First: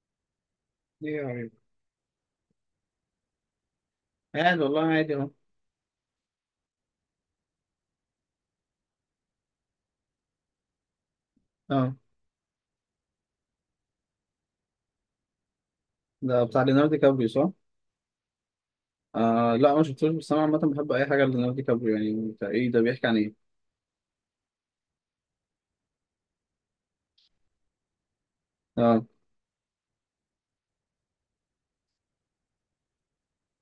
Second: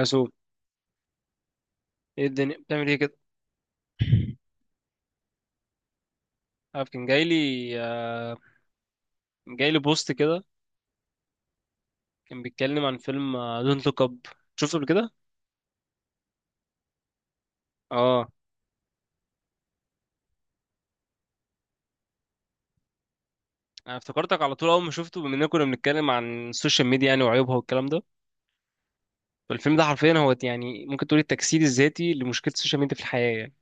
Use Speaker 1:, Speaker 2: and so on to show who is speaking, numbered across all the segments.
Speaker 1: اسوق.
Speaker 2: ايه يا حبيبي.
Speaker 1: ايه الدنيا بتعمل ايه كده؟
Speaker 2: عادي والله، عادي اهو.
Speaker 1: عارف، كان جاي لي آه جاي لي بوست كده.
Speaker 2: اه،
Speaker 1: كان بيتكلم عن فيلم دونت لوك اب. شفته قبل كده.
Speaker 2: ده بتاع ليوناردو دي كابريو، صح؟
Speaker 1: اه.
Speaker 2: آه لا ما شفتوش، بس انا عامة بحب اي حاجة ليوناردو دي كابريو، يعني بتاع ايه ده؟ بيحكي عن ايه؟
Speaker 1: انا افتكرتك على طول اول ما شفته، بما اننا كنا بنتكلم عن السوشيال ميديا يعني وعيوبها والكلام ده.
Speaker 2: اه.
Speaker 1: فالفيلم ده حرفيا هو يعني ممكن تقول التجسيد الذاتي لمشكله السوشيال ميديا في الحياه يعني.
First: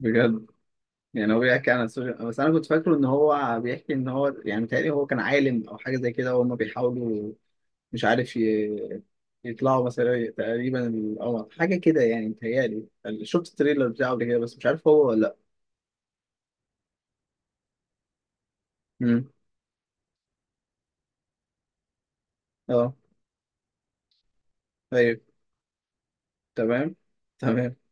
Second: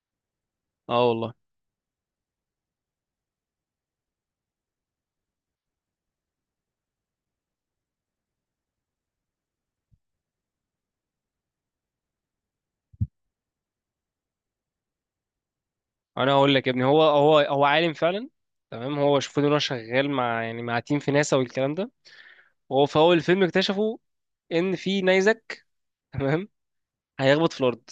Speaker 2: بجد.
Speaker 1: اه والله.
Speaker 2: يعني هو بيحكي عن السوشيال، بس انا كنت فاكره ان هو بيحكي ان هو يعني متهيألي هو كان عالم او حاجة زي كده وهم بيحاولوا مش عارف ي- يطلعوا مثلا تقريبا القمر حاجة كده يعني متهيألي. شفت التريلر بتاعه قبل كده بس مش عارف هو ولا لا.
Speaker 1: انا هقول لك يا ابني، هو عالم فعلا. تمام. هو
Speaker 2: امم.
Speaker 1: شوفوا ان هو شغال مع تيم في ناسا والكلام ده. وهو
Speaker 2: اه.
Speaker 1: في اول الفيلم اكتشفوا ان في
Speaker 2: طيب.
Speaker 1: نيزك. تمام.
Speaker 2: تمام.
Speaker 1: هيخبط في
Speaker 2: تمام.
Speaker 1: الارض.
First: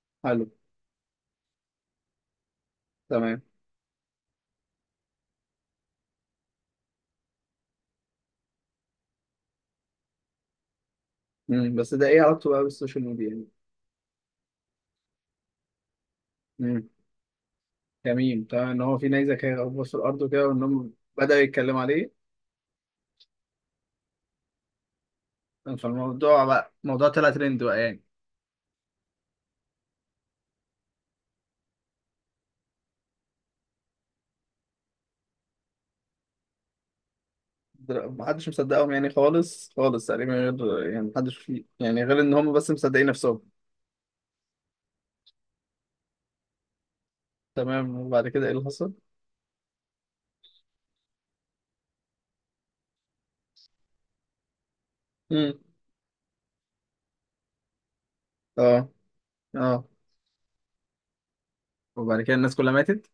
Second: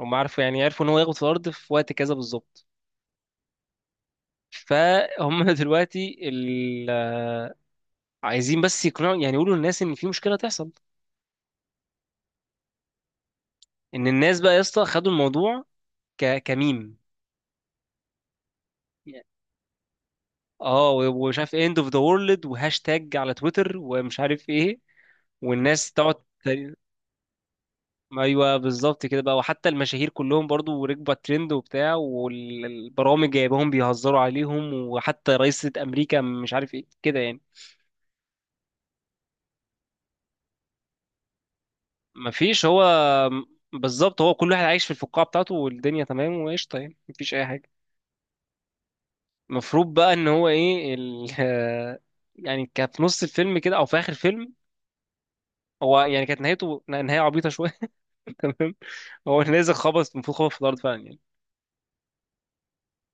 Speaker 1: هم عارفوا
Speaker 2: حلو.
Speaker 1: يعني عرفوا ان هو يخبط في الارض في وقت كذا بالظبط.
Speaker 2: تمام.
Speaker 1: فهم دلوقتي عايزين بس يقنعوا يعني يقولوا للناس ان في مشكله تحصل.
Speaker 2: امم، بس ده ايه علاقته بقى بالسوشيال ميديا يعني؟
Speaker 1: ان الناس بقى يا اسطى خدوا الموضوع
Speaker 2: مم.
Speaker 1: كميم.
Speaker 2: جميل طبعا ان هو في نيزك هيغوص في الارض وكده وان
Speaker 1: اه،
Speaker 2: هم
Speaker 1: و- ومش
Speaker 2: بدأوا
Speaker 1: عارف اند
Speaker 2: يتكلموا
Speaker 1: اوف ذا
Speaker 2: عليه.
Speaker 1: وورلد وهاشتاج على تويتر ومش عارف ايه. والناس تقعد
Speaker 2: فالموضوع بقى،
Speaker 1: ت-
Speaker 2: الموضوع طلع ترند بقى يعني.
Speaker 1: ايوه بالظبط كده بقى، وحتى المشاهير كلهم برضو ركبوا على الترند وبتاع، والبرامج جايباهم بيهزروا عليهم، وحتى رئيسة امريكا مش عارف ايه كده يعني.
Speaker 2: محدش مصدقهم يعني خالص خالص تقريبا، غير يعني محدش فيه يعني، غير ان هم
Speaker 1: مفيش.
Speaker 2: بس
Speaker 1: هو
Speaker 2: مصدقين نفسهم.
Speaker 1: بالظبط هو كل واحد عايش في الفقاعة بتاعته، والدنيا تمام وقشطة يعني، مفيش أي حاجة.
Speaker 2: تمام، وبعد كده ايه اللي حصل؟
Speaker 1: المفروض بقى إن هو إيه يعني كان في نص الفيلم كده أو في آخر الفيلم.
Speaker 2: مم.
Speaker 1: هو يعني كانت نهايته نهاية عبيطة شوية. تمام.
Speaker 2: اه.
Speaker 1: هو نازل
Speaker 2: اه.
Speaker 1: خبط، المفروض خبط في الأرض فعلا يعني.
Speaker 2: وبعد كده الناس كلها ماتت.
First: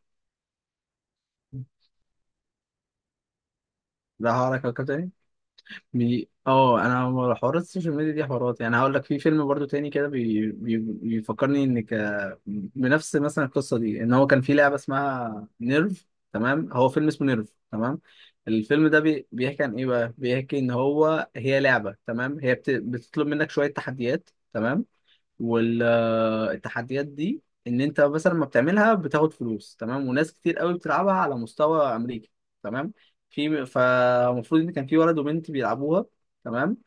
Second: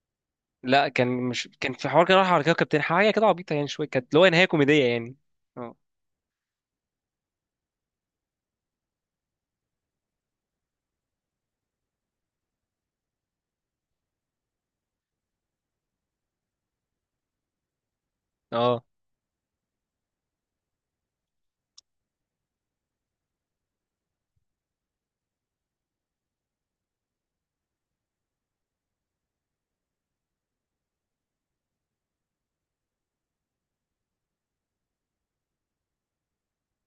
Speaker 1: لا، كان مش كان في حوار كده راح على كوكب تاني حاجة كده عبيطة يعني شوية، كانت اللي هو
Speaker 2: ده
Speaker 1: نهاية
Speaker 2: هقرا
Speaker 1: كوميدية
Speaker 2: كوكب تاني.
Speaker 1: يعني. اه،
Speaker 2: اه، انا حوارات السوشيال ميديا دي حوارات، يعني هقول لك في فيلم برضو تاني كده، بيفكرني ان بنفس مثلا القصه دي، ان هو كان في لعبه اسمها نيرف. تمام، هو فيلم اسمه نيرف. تمام،
Speaker 1: اه،
Speaker 2: الفيلم ده بيحكي عن ايه بقى، بيحكي ان هو هي لعبه، تمام، هي بتطلب منك شويه تحديات، تمام. والتحديات دي ان انت مثلا لما بتعملها بتاخد فلوس، تمام، وناس كتير قوي بتلعبها على مستوى امريكا. تمام. فالمفروض ان كان في ولد وبنت بيلعبوها، تمام.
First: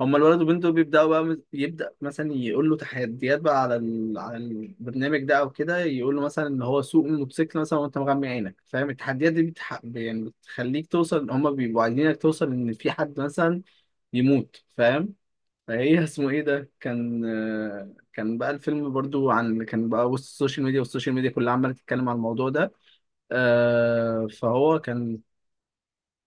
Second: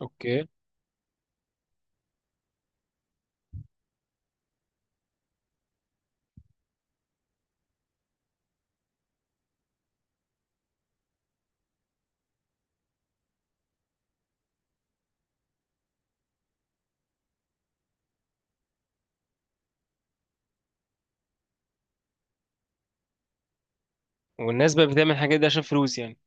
Speaker 2: هما الولد
Speaker 1: اوكي.
Speaker 2: والبنت دول بيبداوا بقى يبدا مثلا يقول له تحديات بقى على على البرنامج ده او كده، يقول له مثلا ان هو سوق الموتوسيكل مثلا وانت مغمي عينك، فاهم؟ التحديات دي يعني بتخليك توصل، هما بيبقوا عايزينك توصل ان في حد مثلا يموت، فاهم؟ فايه اسمه ايه ده، كان كان بقى الفيلم برضو عن، كان بقى وسط السوشيال ميديا والسوشيال ميديا كلها عماله تتكلم عن الموضوع ده.
Speaker 1: والناس
Speaker 2: فهو
Speaker 1: بقى بتعمل
Speaker 2: كان،
Speaker 1: الحاجات دي عشان فلوس يعني.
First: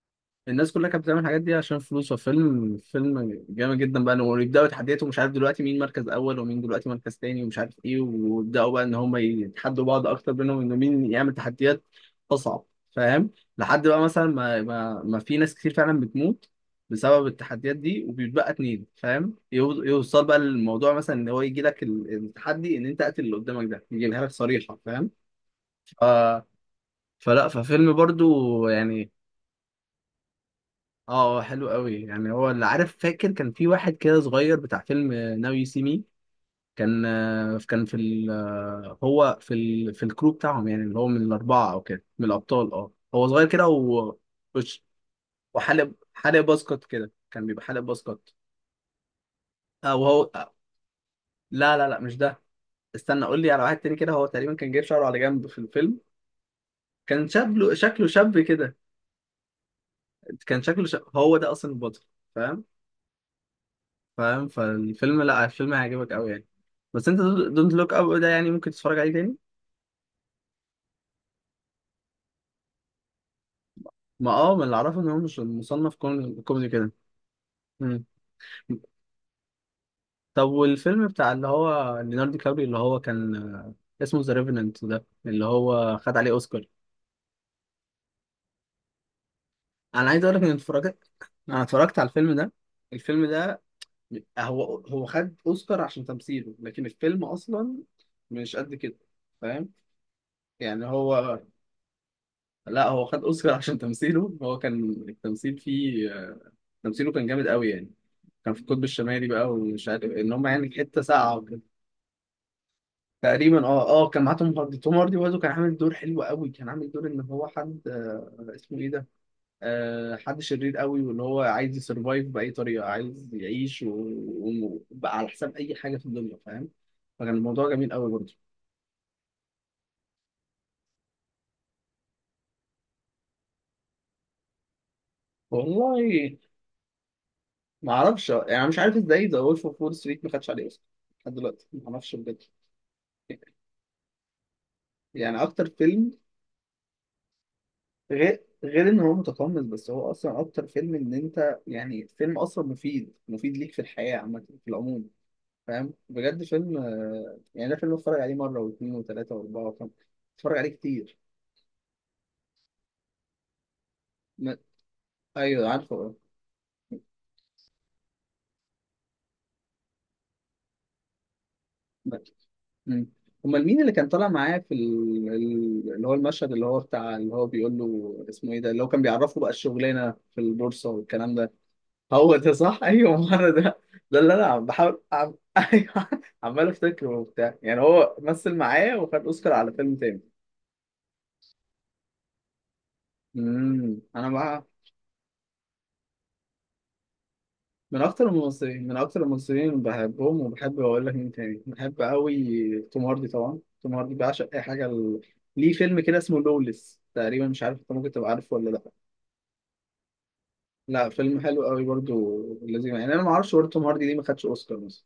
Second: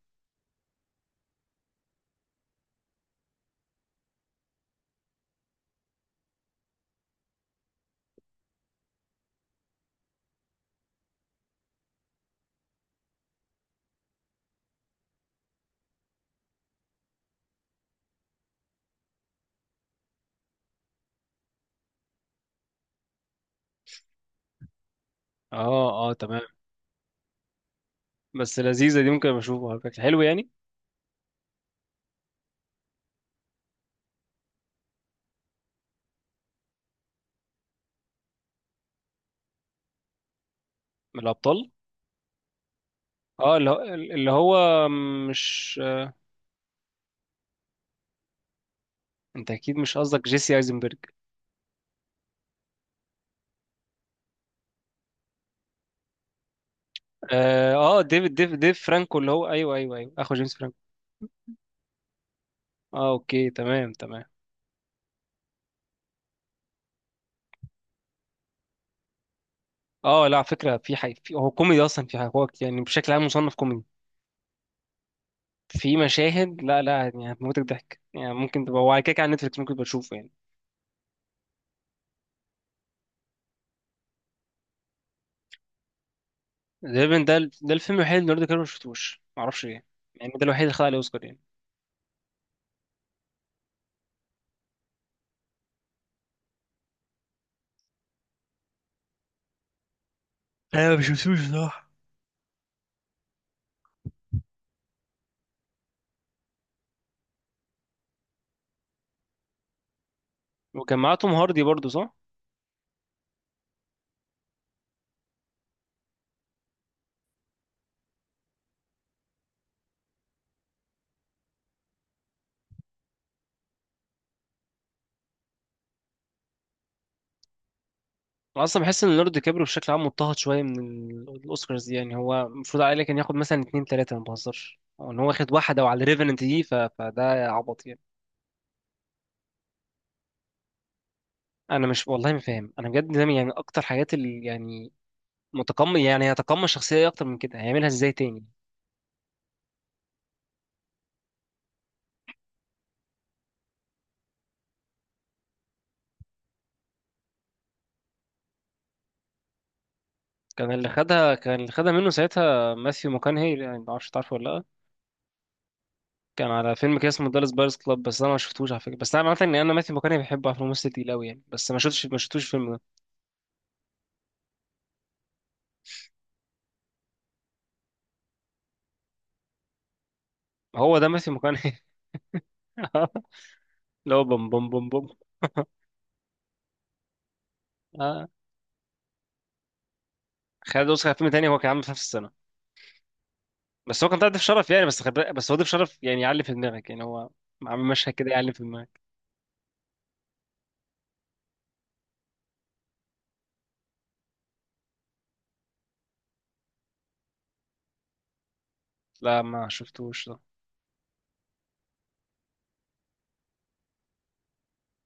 Speaker 2: الناس كلها كانت بتعمل الحاجات دي عشان فلوس، وفيلم جامد جدا بقى، ويبداوا يتحدوا مش عارف دلوقتي مين مركز اول ومين دلوقتي مركز تاني ومش عارف ايه، ويبداوا بقى ان هم يتحدوا بعض اكتر بينهم انه مين يعمل تحديات اصعب، فاهم؟ لحد بقى مثلا ما في ناس كتير فعلا بتموت بسبب التحديات دي، وبيتبقى اتنين، فاهم؟ يوصل بقى للموضوع مثلا ان هو يجي لك التحدي ان انت قتل اللي قدامك ده، يجيبها لك صريحه، فاهم؟
Speaker 1: اه،
Speaker 2: ف...
Speaker 1: اه، تمام.
Speaker 2: فلا ففيلم
Speaker 1: بس
Speaker 2: برضو
Speaker 1: لذيذة دي،
Speaker 2: يعني.
Speaker 1: ممكن أبقى أشوفها على فكرة. حلو يعني.
Speaker 2: اه. حلو قوي يعني. هو اللي عارف فاكر كان في واحد كده صغير بتاع فيلم ناو يو سي مي، كان كان في ال... آه، هو في في الكرو بتاعهم، يعني اللي هو من
Speaker 1: من الأبطال.
Speaker 2: الاربعه او كده، من الابطال، اه هو صغير
Speaker 1: اه.
Speaker 2: كده
Speaker 1: اللي هو
Speaker 2: و...
Speaker 1: اللي
Speaker 2: وش-
Speaker 1: هو مش
Speaker 2: وحالق باسكت كده، كان بيبقى حالق باسكت.
Speaker 1: انت اكيد
Speaker 2: اه
Speaker 1: مش
Speaker 2: وهو
Speaker 1: قصدك جيسي ايزنبرج؟
Speaker 2: لا لا لا مش ده. استنى قول لي على واحد تاني كده. هو تقريبا كان جايب شعره على جنب في الفيلم، كان
Speaker 1: اه.
Speaker 2: شكله
Speaker 1: آه، ديفيد
Speaker 2: شاب
Speaker 1: ديف
Speaker 2: كده،
Speaker 1: ديف فرانكو اللي هو، ايوه، ايوه، ايوه، اخو جيمس
Speaker 2: كان
Speaker 1: فرانكو.
Speaker 2: شكله شاب، هو ده اصلا البطل، فاهم؟
Speaker 1: اه، اوكي، تمام، تمام.
Speaker 2: فاهم. فالفيلم، لا الفيلم هيعجبك قوي يعني. بس انت دونت لوك اب ده يعني ممكن تتفرج عليه تاني.
Speaker 1: اه، لا، على فكره في هو كوميدي اصلا، في هو يعني بشكل عام مصنف كوميدي.
Speaker 2: ما اه ما اللي اعرفه ان هو مش مصنف
Speaker 1: في مشاهد،
Speaker 2: كوميدي
Speaker 1: لا،
Speaker 2: كده.
Speaker 1: لا، يعني هتموتك ضحك
Speaker 2: مم.
Speaker 1: يعني، ممكن تبقى هو على كده كده على نتفلكس، ممكن تبقى تشوفه يعني.
Speaker 2: طب والفيلم بتاع اللي هو ليوناردو كابري، اللي هو كان اسمه ذا ريفننت، ده اللي هو خد عليه اوسكار.
Speaker 1: تقريبا ده الفيلم الوحيد اللي ليوناردو دي كابريو ما شفتوش، معرفش ليه.
Speaker 2: انا عايز
Speaker 1: يعني
Speaker 2: اقول
Speaker 1: ده
Speaker 2: لك ان
Speaker 1: الوحيد اللي خد عليه
Speaker 2: اتفرجت،
Speaker 1: اوسكار يعني.
Speaker 2: انا اتفرجت على الفيلم ده. الفيلم ده هو خد اوسكار عشان تمثيله، لكن الفيلم اصلا مش قد كده، فاهم؟ يعني
Speaker 1: انا ما بشوفوش
Speaker 2: هو،
Speaker 1: بصراحة.
Speaker 2: لا هو خد اوسكار عشان تمثيله، هو كان التمثيل فيه، تمثيله كان جامد قوي يعني. كان في القطب الشمالي بقى ومش عارف إيه، ان هم يعني في
Speaker 1: وكان
Speaker 2: حته
Speaker 1: معاه توم
Speaker 2: ساقعه وكده.
Speaker 1: هاردي برضه، صح؟
Speaker 2: تقريبا اه. اه كان معاه توم هاردي، توم هاردي برضه كان عامل دور حلو قوي، كان عامل دور ان هو حد آه اسمه ايه ده، آه حد شرير قوي، واللي هو عايز يسرفايف باي طريقه، عايز يعيش وبقى على حساب اي حاجه في الدنيا، فاهم؟ فكان الموضوع جميل قوي برضه.
Speaker 1: انا اصلا بحس ان ليوناردو دي كابريو بشكل عام مضطهد شويه من الاوسكارز دي، يعني هو المفروض عليه كان ياخد مثلا اتنين تلاته ما بهزرش، او ان هو واخد واحده وعلى
Speaker 2: والله
Speaker 1: ريفننت دي، فده عبط
Speaker 2: ما
Speaker 1: يعني.
Speaker 2: اعرفش يعني، مش عارف ازاي ذا وولف اوف وول ستريت ما خدش عليه اوسكار لحد دلوقتي،
Speaker 1: انا
Speaker 2: ما
Speaker 1: مش
Speaker 2: اعرفش
Speaker 1: والله ما
Speaker 2: بجد.
Speaker 1: فاهم، انا بجد ده يعني اكتر حاجات اللي يعني
Speaker 2: يعني اكتر
Speaker 1: متقمص،
Speaker 2: فيلم،
Speaker 1: يعني هيتقمص الشخصيه دي اكتر من كده هيعملها ازاي
Speaker 2: غير
Speaker 1: تاني؟
Speaker 2: ان هو متقمص، بس هو اصلا اكتر فيلم ان انت يعني، فيلم اصلا مفيد، ليك في الحياة عامة، في العموم، فاهم؟ بجد فيلم يعني ده فيلم اتفرج عليه مرة واثنين وثلاثة واربعة وخمسة، اتفرج عليه
Speaker 1: كان اللي
Speaker 2: كتير.
Speaker 1: خدها كان اللي خدها منه ساعتها ماثيو ماكونهي، يعني ما اعرفش تعرفه ولا
Speaker 2: ما...
Speaker 1: لا.
Speaker 2: ايوه عارفه اه.
Speaker 1: كان على فيلم كده اسمه دالاس بايرس كلاب، بس انا ما شفتوش على فكره، بس انا عارف ان انا ماثيو ماكونهي بحبه، عارف إنه ممثل تقيل قوي يعني، بس ما شفتش ما
Speaker 2: ما-
Speaker 1: شفتوش الفيلم ده.
Speaker 2: مم. امال مين اللي كان طالع معاه في اللي هو المشهد اللي هو بتاع، اللي هو بيقول له اسمه ايه ده، اللي هو كان بيعرفه بقى الشغلانة في البورصة
Speaker 1: هو ده ماثيو
Speaker 2: والكلام ده.
Speaker 1: ماكونهي.
Speaker 2: هو ده، صح؟ ايوه ما انا ده،
Speaker 1: اللي
Speaker 2: ده
Speaker 1: هو
Speaker 2: اللي انا
Speaker 1: بوم
Speaker 2: عم
Speaker 1: بوم بوم
Speaker 2: بحاول
Speaker 1: بوم.
Speaker 2: ايوه. عمال افتكره وبتاع يعني. هو
Speaker 1: اه.
Speaker 2: مثل معايا وخد اوسكار على فيلم تاني.
Speaker 1: خالد اوسخ فيلم تاني هو كان عامل في نفس السنه،
Speaker 2: امم،
Speaker 1: بس هو كان
Speaker 2: انا
Speaker 1: طالع ضيف
Speaker 2: مع،
Speaker 1: شرف يعني، بس هو ضيف شرف يعني، يعلي في دماغك يعني، هو عامل
Speaker 2: من
Speaker 1: مشهد
Speaker 2: اكتر
Speaker 1: كده يعلي في
Speaker 2: الممثلين، من
Speaker 1: دماغك.
Speaker 2: اكتر الممثلين اللي بحبهم، وبحب اقول لك مين تاني بحب قوي توم هاردي، طبعا توم هاردي بعشق، اي حاجه ليه فيلم كده اسمه لوليس تقريبا، مش عارف انت ممكن تبقى عارفه ولا لا.
Speaker 1: لا، ما شفتوش ده.
Speaker 2: لا فيلم حلو قوي برضو، لازم يعني. انا ما اعرفش برضه توم هاردي ليه ما خدش اوسكار مثلا.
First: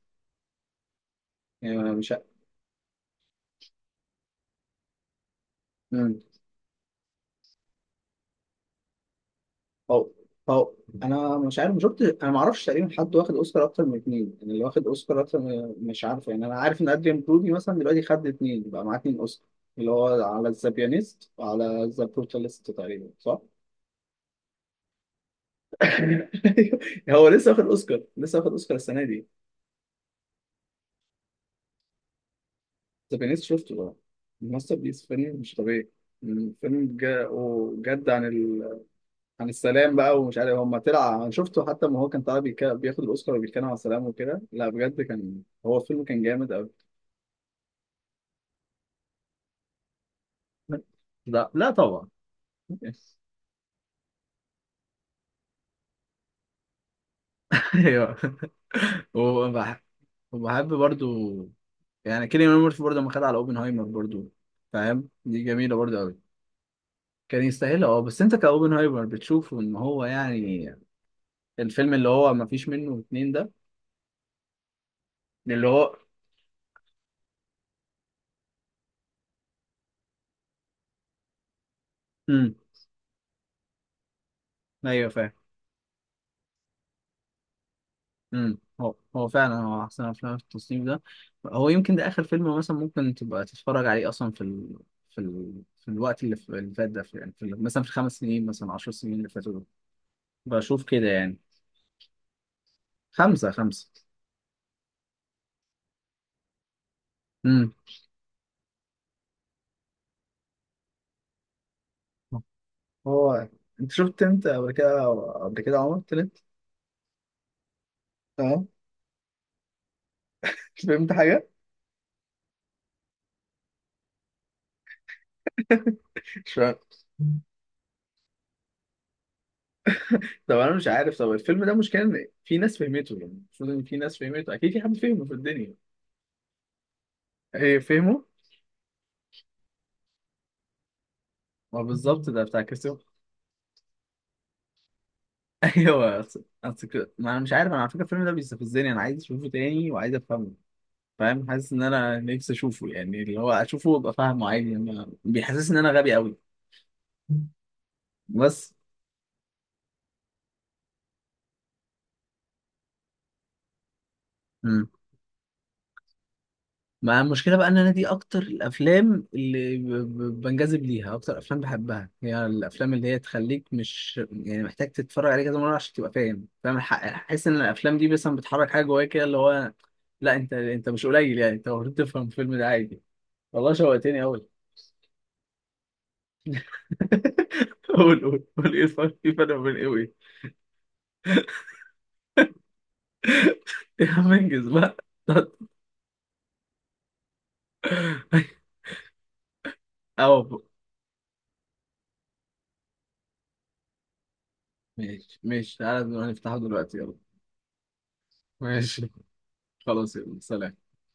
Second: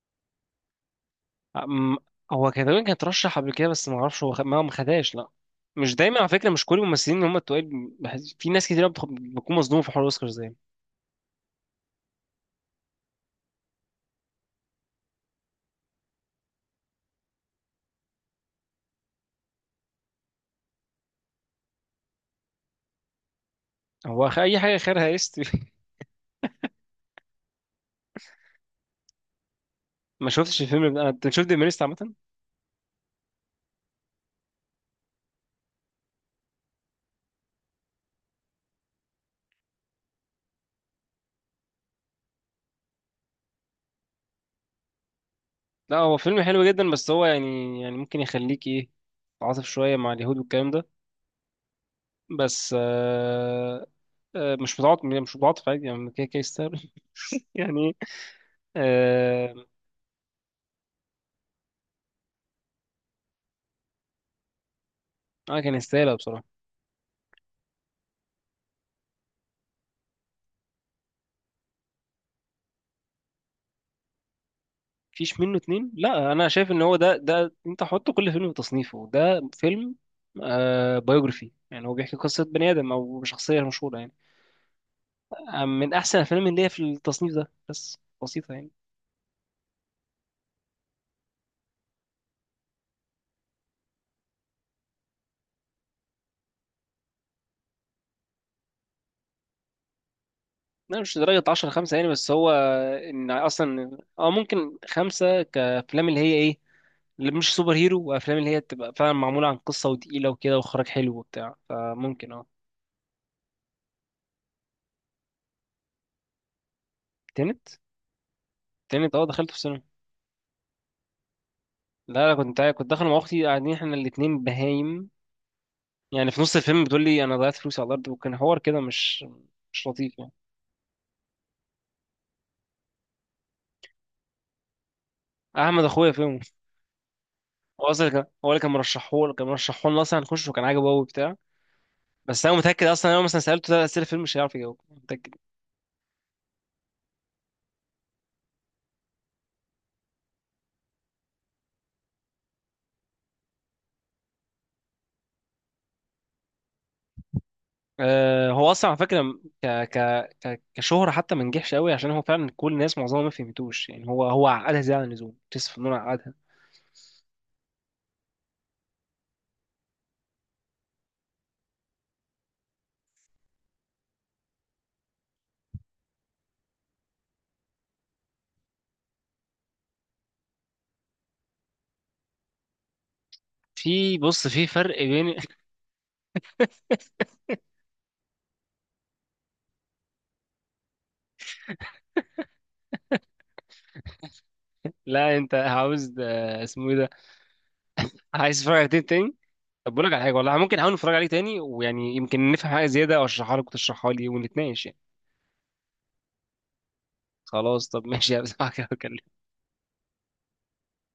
Speaker 2: يعني أنا
Speaker 1: أم...
Speaker 2: مش،
Speaker 1: هو كان تقريبا كان ترشح قبل كده، بس ما اعرفش هو ما خدهاش، لا. مش دايما
Speaker 2: مم.
Speaker 1: على فكره، مش كل الممثلين اللي هم التقال في ناس كتير بتكون مصدومه في حوار
Speaker 2: هو
Speaker 1: الاوسكار زي
Speaker 2: هو انا مش عارف، مش شفت، انا ما اعرفش تقريبا حد واخد اوسكار اكتر من اتنين، يعني اللي واخد اوسكار مش عارف يعني. انا عارف ان ادريان برودي مثلا دلوقتي خد اتنين، بقى معاه اتنين اوسكار، اللي هو على ذا بيانيست وعلى ذا بروتاليست تقريبا، صح؟
Speaker 1: هو اي حاجه خيرها است.
Speaker 2: هو لسه واخد اوسكار، لسه واخد اوسكار السنه دي.
Speaker 1: ما شفتش الفيلم ده انا. انت شفت ديمينيست عامه؟
Speaker 2: ذا بيانيست شفته بقى، ماستر بيس، فيلم مش طبيعي. مم، فيلم بجد عن، عن السلام بقى، ومش عارف هم طلع، انا شفته حتى ما هو كان طالع بياخد الاوسكار وبيتكلم عن السلام وكده، لا بجد كان هو
Speaker 1: لا،
Speaker 2: الفيلم
Speaker 1: هو
Speaker 2: كان
Speaker 1: فيلم
Speaker 2: جامد
Speaker 1: حلو
Speaker 2: قوي.
Speaker 1: جدا، بس هو يعني ممكن يخليك ايه، تعاطف شويه مع اليهود والكلام ده.
Speaker 2: لا لا طبعا.
Speaker 1: بس مش متعاطف، مش متعاطف عادي يعني، كده كده يستاهل. يعني.
Speaker 2: ايوه.
Speaker 1: آه،
Speaker 2: وبح- وبحب برضو يعني كيليان ميرفي برضو لما خد على اوبنهايمر برضو، فاهم؟ دي
Speaker 1: انا كان
Speaker 2: جميله برضو
Speaker 1: يستاهلها
Speaker 2: قوي.
Speaker 1: بصراحه.
Speaker 2: كان يستاهل اه. بس انت كاوبنهايمر بتشوف ان هو يعني الفيلم اللي هو ما فيش منه اتنين ده،
Speaker 1: مفيش منه
Speaker 2: اللي
Speaker 1: اتنين.
Speaker 2: هو.
Speaker 1: لا، انا شايف ان هو ده انت حط كل فيلم في تصنيفه. ده فيلم آه بايوجرافي يعني هو بيحكي قصه
Speaker 2: امم.
Speaker 1: بني ادم او شخصيه مشهوره يعني.
Speaker 2: ايوه فاهم.
Speaker 1: آه، من احسن الافلام اللي هي في التصنيف ده، بس بسيطه
Speaker 2: امم،
Speaker 1: يعني.
Speaker 2: هو فعلا هو احسن افلام في التصنيف ده، هو يمكن ده اخر فيلم مثلا ممكن تبقى تتفرج عليه اصلا في في الوقت اللي اللي فات ده، يعني مثلا في 5 سنين، مثلا 10 سنين اللي فاتوا دول، بشوف
Speaker 1: لا،
Speaker 2: كده
Speaker 1: مش
Speaker 2: يعني.
Speaker 1: درجة 10 5 يعني، بس هو إن
Speaker 2: خمسة خمسة.
Speaker 1: أصلا أو ممكن 5 كأفلام اللي هي إيه، اللي مش سوبر
Speaker 2: امم.
Speaker 1: هيرو، وافلام اللي هي بتبقى فعلا معموله عن قصه وتقيله وكده واخراج حلو وبتاع، فممكن. اه.
Speaker 2: هو انت شفت، انت قبل كده، قبل كده عمر تلت،
Speaker 1: تنت،
Speaker 2: اه.
Speaker 1: تنت، اه، دخلته في السينما.
Speaker 2: مش فهمت حاجة؟
Speaker 1: لا، انا كنت داخل مع اختي، قاعدين احنا الاتنين بهايم يعني
Speaker 2: مش
Speaker 1: في نص
Speaker 2: فاهم.
Speaker 1: الفيلم بتقول لي انا ضيعت فلوسي على الارض، وكان حوار كده مش لطيف يعني.
Speaker 2: طب انا مش عارف، طب الفيلم ده مش كان في ناس فهمته؟ يعني المفروض ان في ناس فهمته، اكيد في حد فهمه في الدنيا.
Speaker 1: احمد اخويا فيلم.
Speaker 2: ايه
Speaker 1: هو اصلا
Speaker 2: فهمه؟
Speaker 1: كان هو اللي كان مرشحه لنا اصلا هنخش، وكان عاجبه قوي وبتاع.
Speaker 2: ما بالظبط ده
Speaker 1: بس انا
Speaker 2: بتاع
Speaker 1: متاكد،
Speaker 2: كريستوفر.
Speaker 1: اصلا انا لو مثلا سالته 3 اسئله فيلم مش هيعرف يجاوب، متاكد.
Speaker 2: ايوه، أصل أصل ما انا مش عارف، انا على فكره الفيلم ده بيستفزني، انا عايز اشوفه تاني وعايز افهمه، فاهم؟ حاسس ان انا نفسي اشوفه يعني، اللي هو اشوفه وابقى فاهمه عادي، بيحسسني ان انا غبي قوي
Speaker 1: آه، هو
Speaker 2: بس.
Speaker 1: اصلا على فكره كشهره حتى ما نجحش قوي، عشان هو فعلا كل الناس معظمها ما فهمتوش يعني، هو عقدها
Speaker 2: مم.
Speaker 1: زياده عن اللزوم، كريستوفر نولان عقدها.
Speaker 2: ما المشكله بقى ان انا دي اكتر الافلام اللي بنجذب ليها، اكتر افلام بحبها هي الافلام اللي هي تخليك مش يعني محتاج تتفرج عليها كذا مره عشان تبقى فاهم، فاهم الحق. احس ان الافلام دي مثلا بتحرك حاجه جواك كده، اللي هو، لا انت، انت مش قليل يعني، انت المفروض تفهم الفيلم ده عادي. والله
Speaker 1: في،
Speaker 2: شوقتني قوي.
Speaker 1: بص، في فرق بين.
Speaker 2: قول قول قول، ايه الفرق؟ في فرق بين ايه وايه؟ إيه يا عم انجز بقى.
Speaker 1: لا، انت عاوز اسمه ايه ده، عايز تتفرج على تاني تاني؟ طب بقول لك على حاجه،
Speaker 2: اه
Speaker 1: والله ممكن احاول نتفرج عليه تاني، ويعني يمكن نفهم حاجه زياده، او اشرحها لك وتشرحها لي ونتناقش يعني.
Speaker 2: ماشي ماشي، تعالى نفتحه دلوقتي يلا.
Speaker 1: خلاص، طب ماشي يا بس.
Speaker 2: ماشي. خلاص يلا سلام.